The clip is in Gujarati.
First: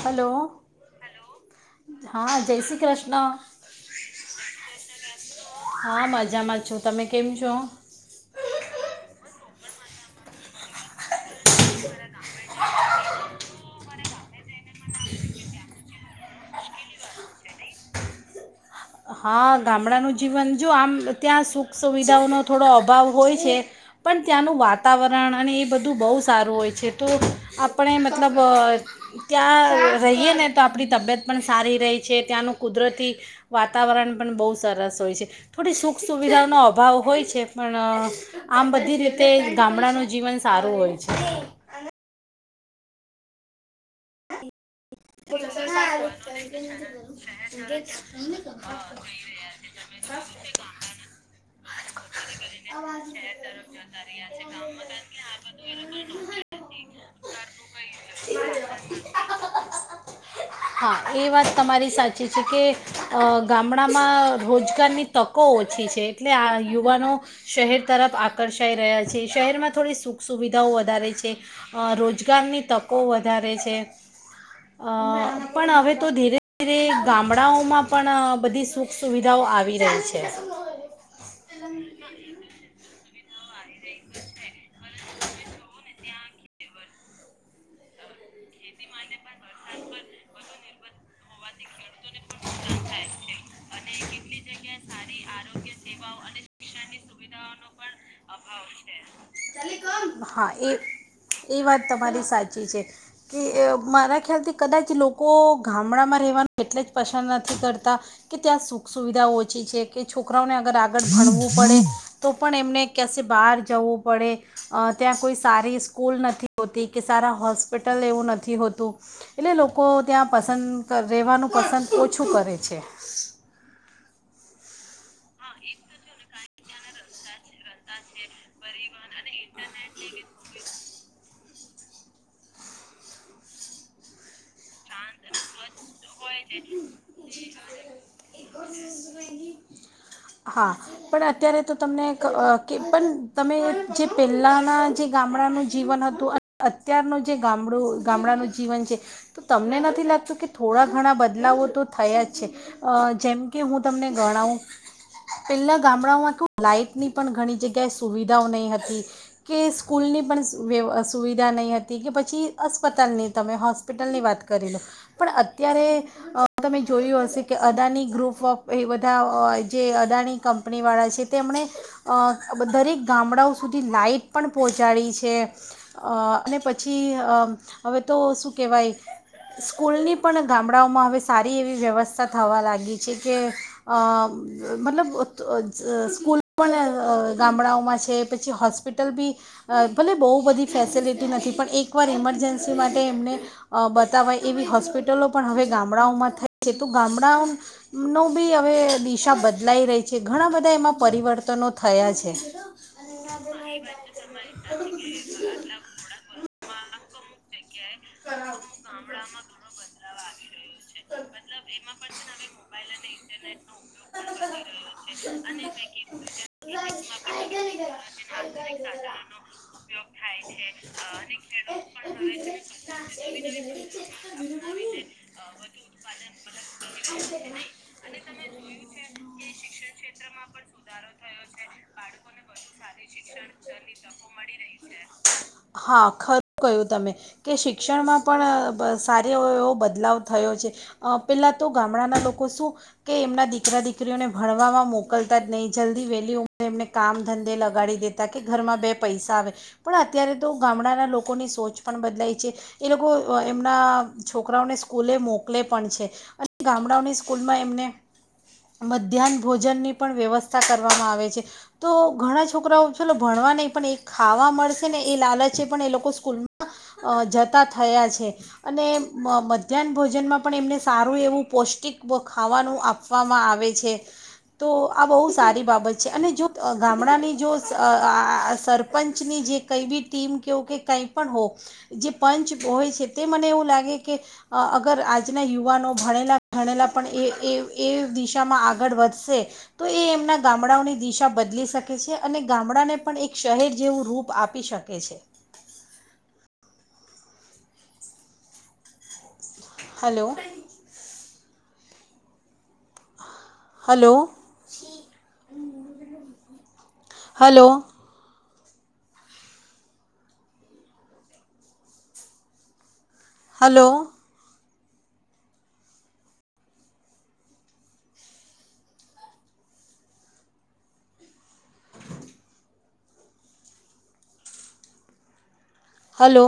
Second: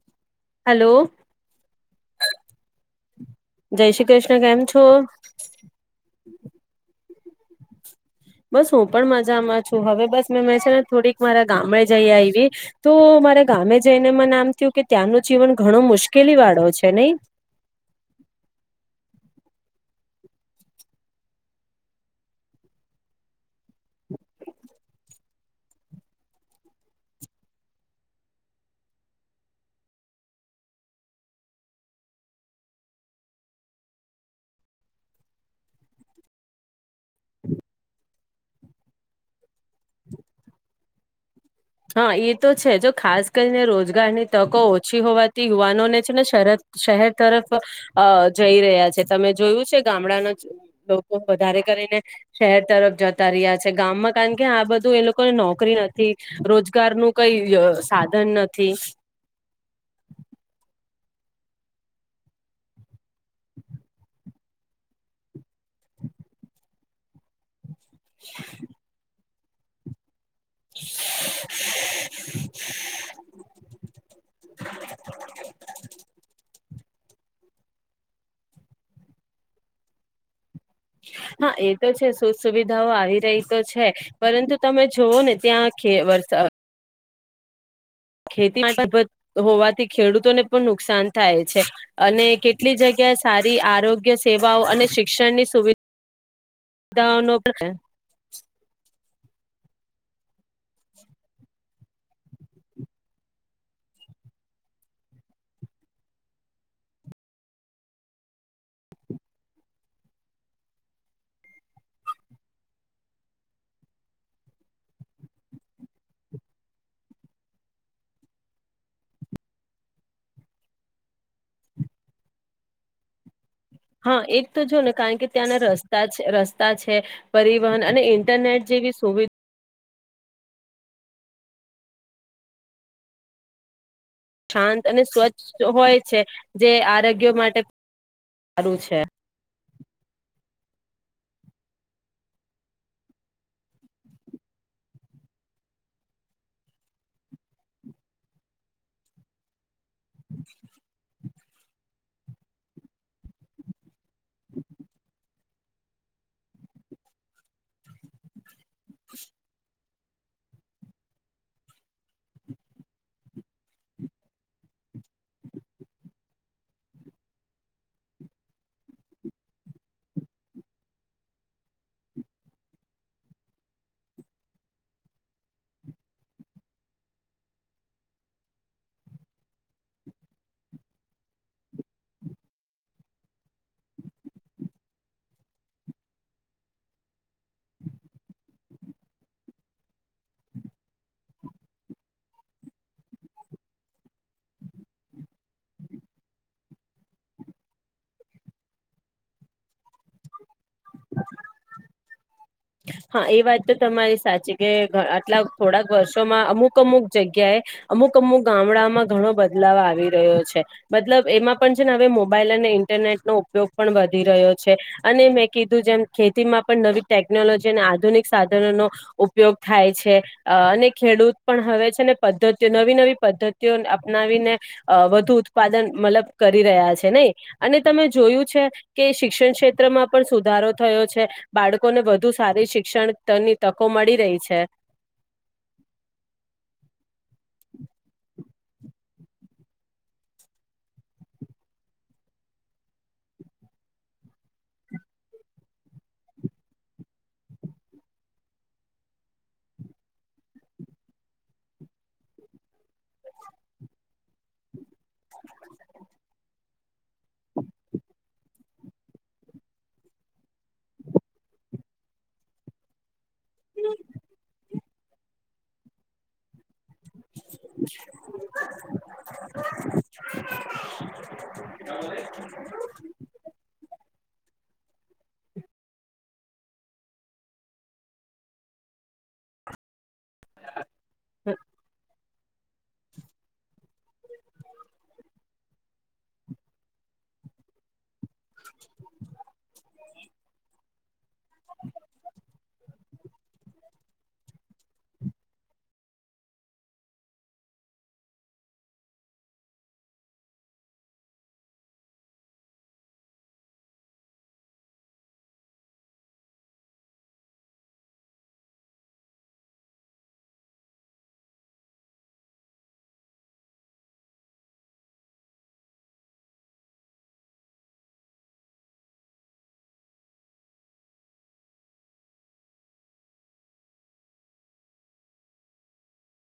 હલો હલો હા જય શ્રી કૃષ્ણ, જય શ્રી કૃષ્ણ કેમ છો હા મજામાં છું તમે? કેમ છો? બસ હું પણ મજામાં છું હવે બસ મે મેં છે ને થોડીક મારા ગામડે જઈ આયવી તો મારા ગામે જઈને મને આમ થયું કે ત્યાંનું જીવન ઘણું મુશ્કેલીવાળો છે નઈ? હા ગામડાનું જીવન જો આમ ત્યાં સુખ સુવિધાઓનો થોડો અભાવ હોય છે પણ ત્યાંનું વાતાવરણ અને એ બધું બહુ સારું હોય છે તો આપણે મતલબ અ ત્યાં રહીએ ને તો આપણી તબિયત પણ સારી રેય છે ત્યાંનું કુદરતી વાતાવરણ પણ બહુ સરસ હોય છે થોડી સુખ સુવિધાઓનો અભાવ હોય છે પણ અ આમ બધી રીતે ગામડાનું જીવન સારું હોય છે. હા એ તો છે જો ખાસ કરીને રોજગારની તકો ઓછી હોવાથી યુવાનોને છે ને શર શહેર તરફ, જઈ રહ્યા છે તમે જોયું છે ગામડાના લોકો વધારે કરીને, શહેર તરફ જતા રહ્યા છે ગામમાં કારણ કે આ બધું એ લોકોને નોકરી નથી. રોજગાર નું કઈ સાધન નથી. હા એ વાત તમારી સાચી છે કે, ગામડામાં રોજગારની તકો ઓછી છે એટલે આ યુવાનો શહેર તરફ આકર્ષાઈ રહ્યા છે. શહેરમાં થોડી સૂ સુવિધાઓ વધારે છે, રોજગારની તકો વધારે છે. અ પણ હવે તો ધીરે ગામડાઓમાં પણ બધી સુખ સુવિધાઓ આવી રહી છે. હા એ તો છે સુ સુવિધાઓ આવી રહી તો છે, પરંતુ તમે જોુવઓ ને ત્યાં વરસાદ ચાલ ખેતીમાં હોવાથી ખેડૂતોને પણ નુકસાન થાય છે, અને કેટલી જગ્યાએ સારી આરોગ્ય સેવાઓ અને શિક્ષણની સેવાઓ અને શિક્ષણની સુવિધાઓ ન પણ અભાવ છે [unintelligible] હા એ એ વાત તમારી સાચી છે, કે મારા ખ્યાલથી કદાચ લોકો ગામડામાં રહેવાનું એટલે જ પસંદ નથી કરતા, કે ત્યાં સુખ સુવિધા ઓછી છે કે છોકરાઓને અગર આગળ ભણવું પડે, તો પણ એમને કસે બહાર જવું પડે, ત્યાં કોઈ સારી સ્કૂલ નથી હોતી કે સારા હોસ્પિટલ એવું નથી હોતું, એટલે લોકો ત્યાં પસંદ રહેવાનું પસંદ ઓછું કરે છે. હા એક તો જો ને કારણ કે ત્યાના રસ્તા જ રસ્તા છે, પરિવહન અને ઇન્ટરનેટ જેવી સુવિધા શાંત અને સ્વચ્છ હોય. છે, જે આરોગ્ય માટે સારું છે. હા, પણ અત્યારે તો તમને કે પણ તમે જે પહેલાંના જે ગામડાનું જીવન હતું અને અત્યારનું જે ગામડું ગામડાનું જીવન છે, તો તમને લગતું કે થોડા બદલાવો તો થયા જ છે, જેમ કે હું તમને ગણાવુ. પેલા ગામડામાં કે લાઈટની પણ ઘણી જગ્યાએ સુવિધાઓ નહી હતી. કે સ્કૂલની પણ વ્ય સુવિધા નહીં હતી કે પછી અસ્પતાલની તમે હોસ્પિટલની વાત કરી લો, પણ અત્યારે, તમે જોયું હશે કે અદાની ગ્રુપ ઓફ એ બધા જે અદાની કંપનીવાળા છે તેમણે, દરેક ગામડાઓ સુધી લાાઈટ પણ પહોંચાડી છે, અને પછી હવે તો શું કહેવાય સ્કૂલની પણ ગામડાઓમાં હવે સારી એવી વ્યવસ્થા થવા લાગી છે કે, મતલબ સ્કૂલ પણ ગામડાઓમાં છે પછી હોસ્પિટલ બી ભલે બહુ બધી ફેસિલિટી નથી પણ એકવાર ઇમરજન્સી માટે એમને, બતાવાય એવી હોસ્પિટલ હોલો પણ હવે ગામડાઓમાં થઈ છે તો ગામડાઓ, ન બી હવે દિશા બદલાઈ રહી છે ઘણા બધા એમાં પરિવર્તનો થયા છે. હા એ વાત તો તમારી સાચી કે આટલા થોડાક વર્ષોમાં અમુક અમુક જગ્યાએ. અમુક અમુક ગામડાઓમાં ઘણો બદલાવ આવી રહ્યો છે, મતલબ એમાં પણ છે ને હવે મોબાઈલ અને ઇન્ટરનેટનો ઉપયોગ પણ વધી રહ્યો છે, અને મેં કીધું જેમ ખેતીમાં પણ નવી ટેકનોલોજી જે આધુનિક સાધનો નો ઉપયોગ થાય છે અહ અને ખેડૂત પણ હવે છે ને પદ્ધતિનો નવી નવી પદ્ધતિઓ અપનાવીને અહ વધુ ઉત્પાદન મતલબ કરી રહ્યા છે નહી અને તમે જોયું છે કે શિક્ષણ ક્ષેત્રમાં પણ સુધારો થયો છે બાળકોને વધુ સારી શિક્ષણની તકો મળી રહી છે. હા ખરું કયું તમે. કે શિક્ષણમાં પણ પણ સાર એવ એવો બદલાવ થયો છે પહેલાં તો ગામડાના લોકો શું કે એમના દીકરા દીકરીઓને ભણવામાં મોકલતા જ નહીં જલ્દી વહેલી ઉંમરે એમને કામ ધંધે લગાડી દેતા કે ઘરમાં બે પૈસા આવે પણ અત્યારે તો ગામડાના લોકોની સોચ પણ બદલાઈ છે એ લોકો એમના છોકરાઓને સ્કૂલે મોકલે પણ છે અને ગામડાઓની સ્કૂલમાં એમને મધ્યાહન ભોજનની પણ વ્યવસ્થા કરવામાં આવે છે તો ઘણા છોકરાઓ ચલો ભણવા નહીં પણ એ ખાવા મળશે ને એ લાલચ છે પણ એ લોકો સ્કૂલ માં અ જતા થયા છે અને મ મધ્યાહન ભોજનમાં પણ એમને સારું એવું પૌષ્ટિક ખાવાનું આપવામાં આવે છે. તો આ બહુ સારી બાબત છે અને જો ગામડાની જોઅસરપંચની જે કઈ બી ટીમ કે એવુ કઈ પણ હો પંચ હોય છે તે મને એવું લાગે કે અગર આજના યુવાનો ભણેલા ગણેલા પણ એ એ એ દિશામાં આગળ વધશે તો એ એમના ગામડાઓની દિશા બદલી શકે છે અને ગામડાને પણ એક શહેર જેવું રૂપ આપી શકે છે. Hello [inaudible] hello [inaudible] hello hello hello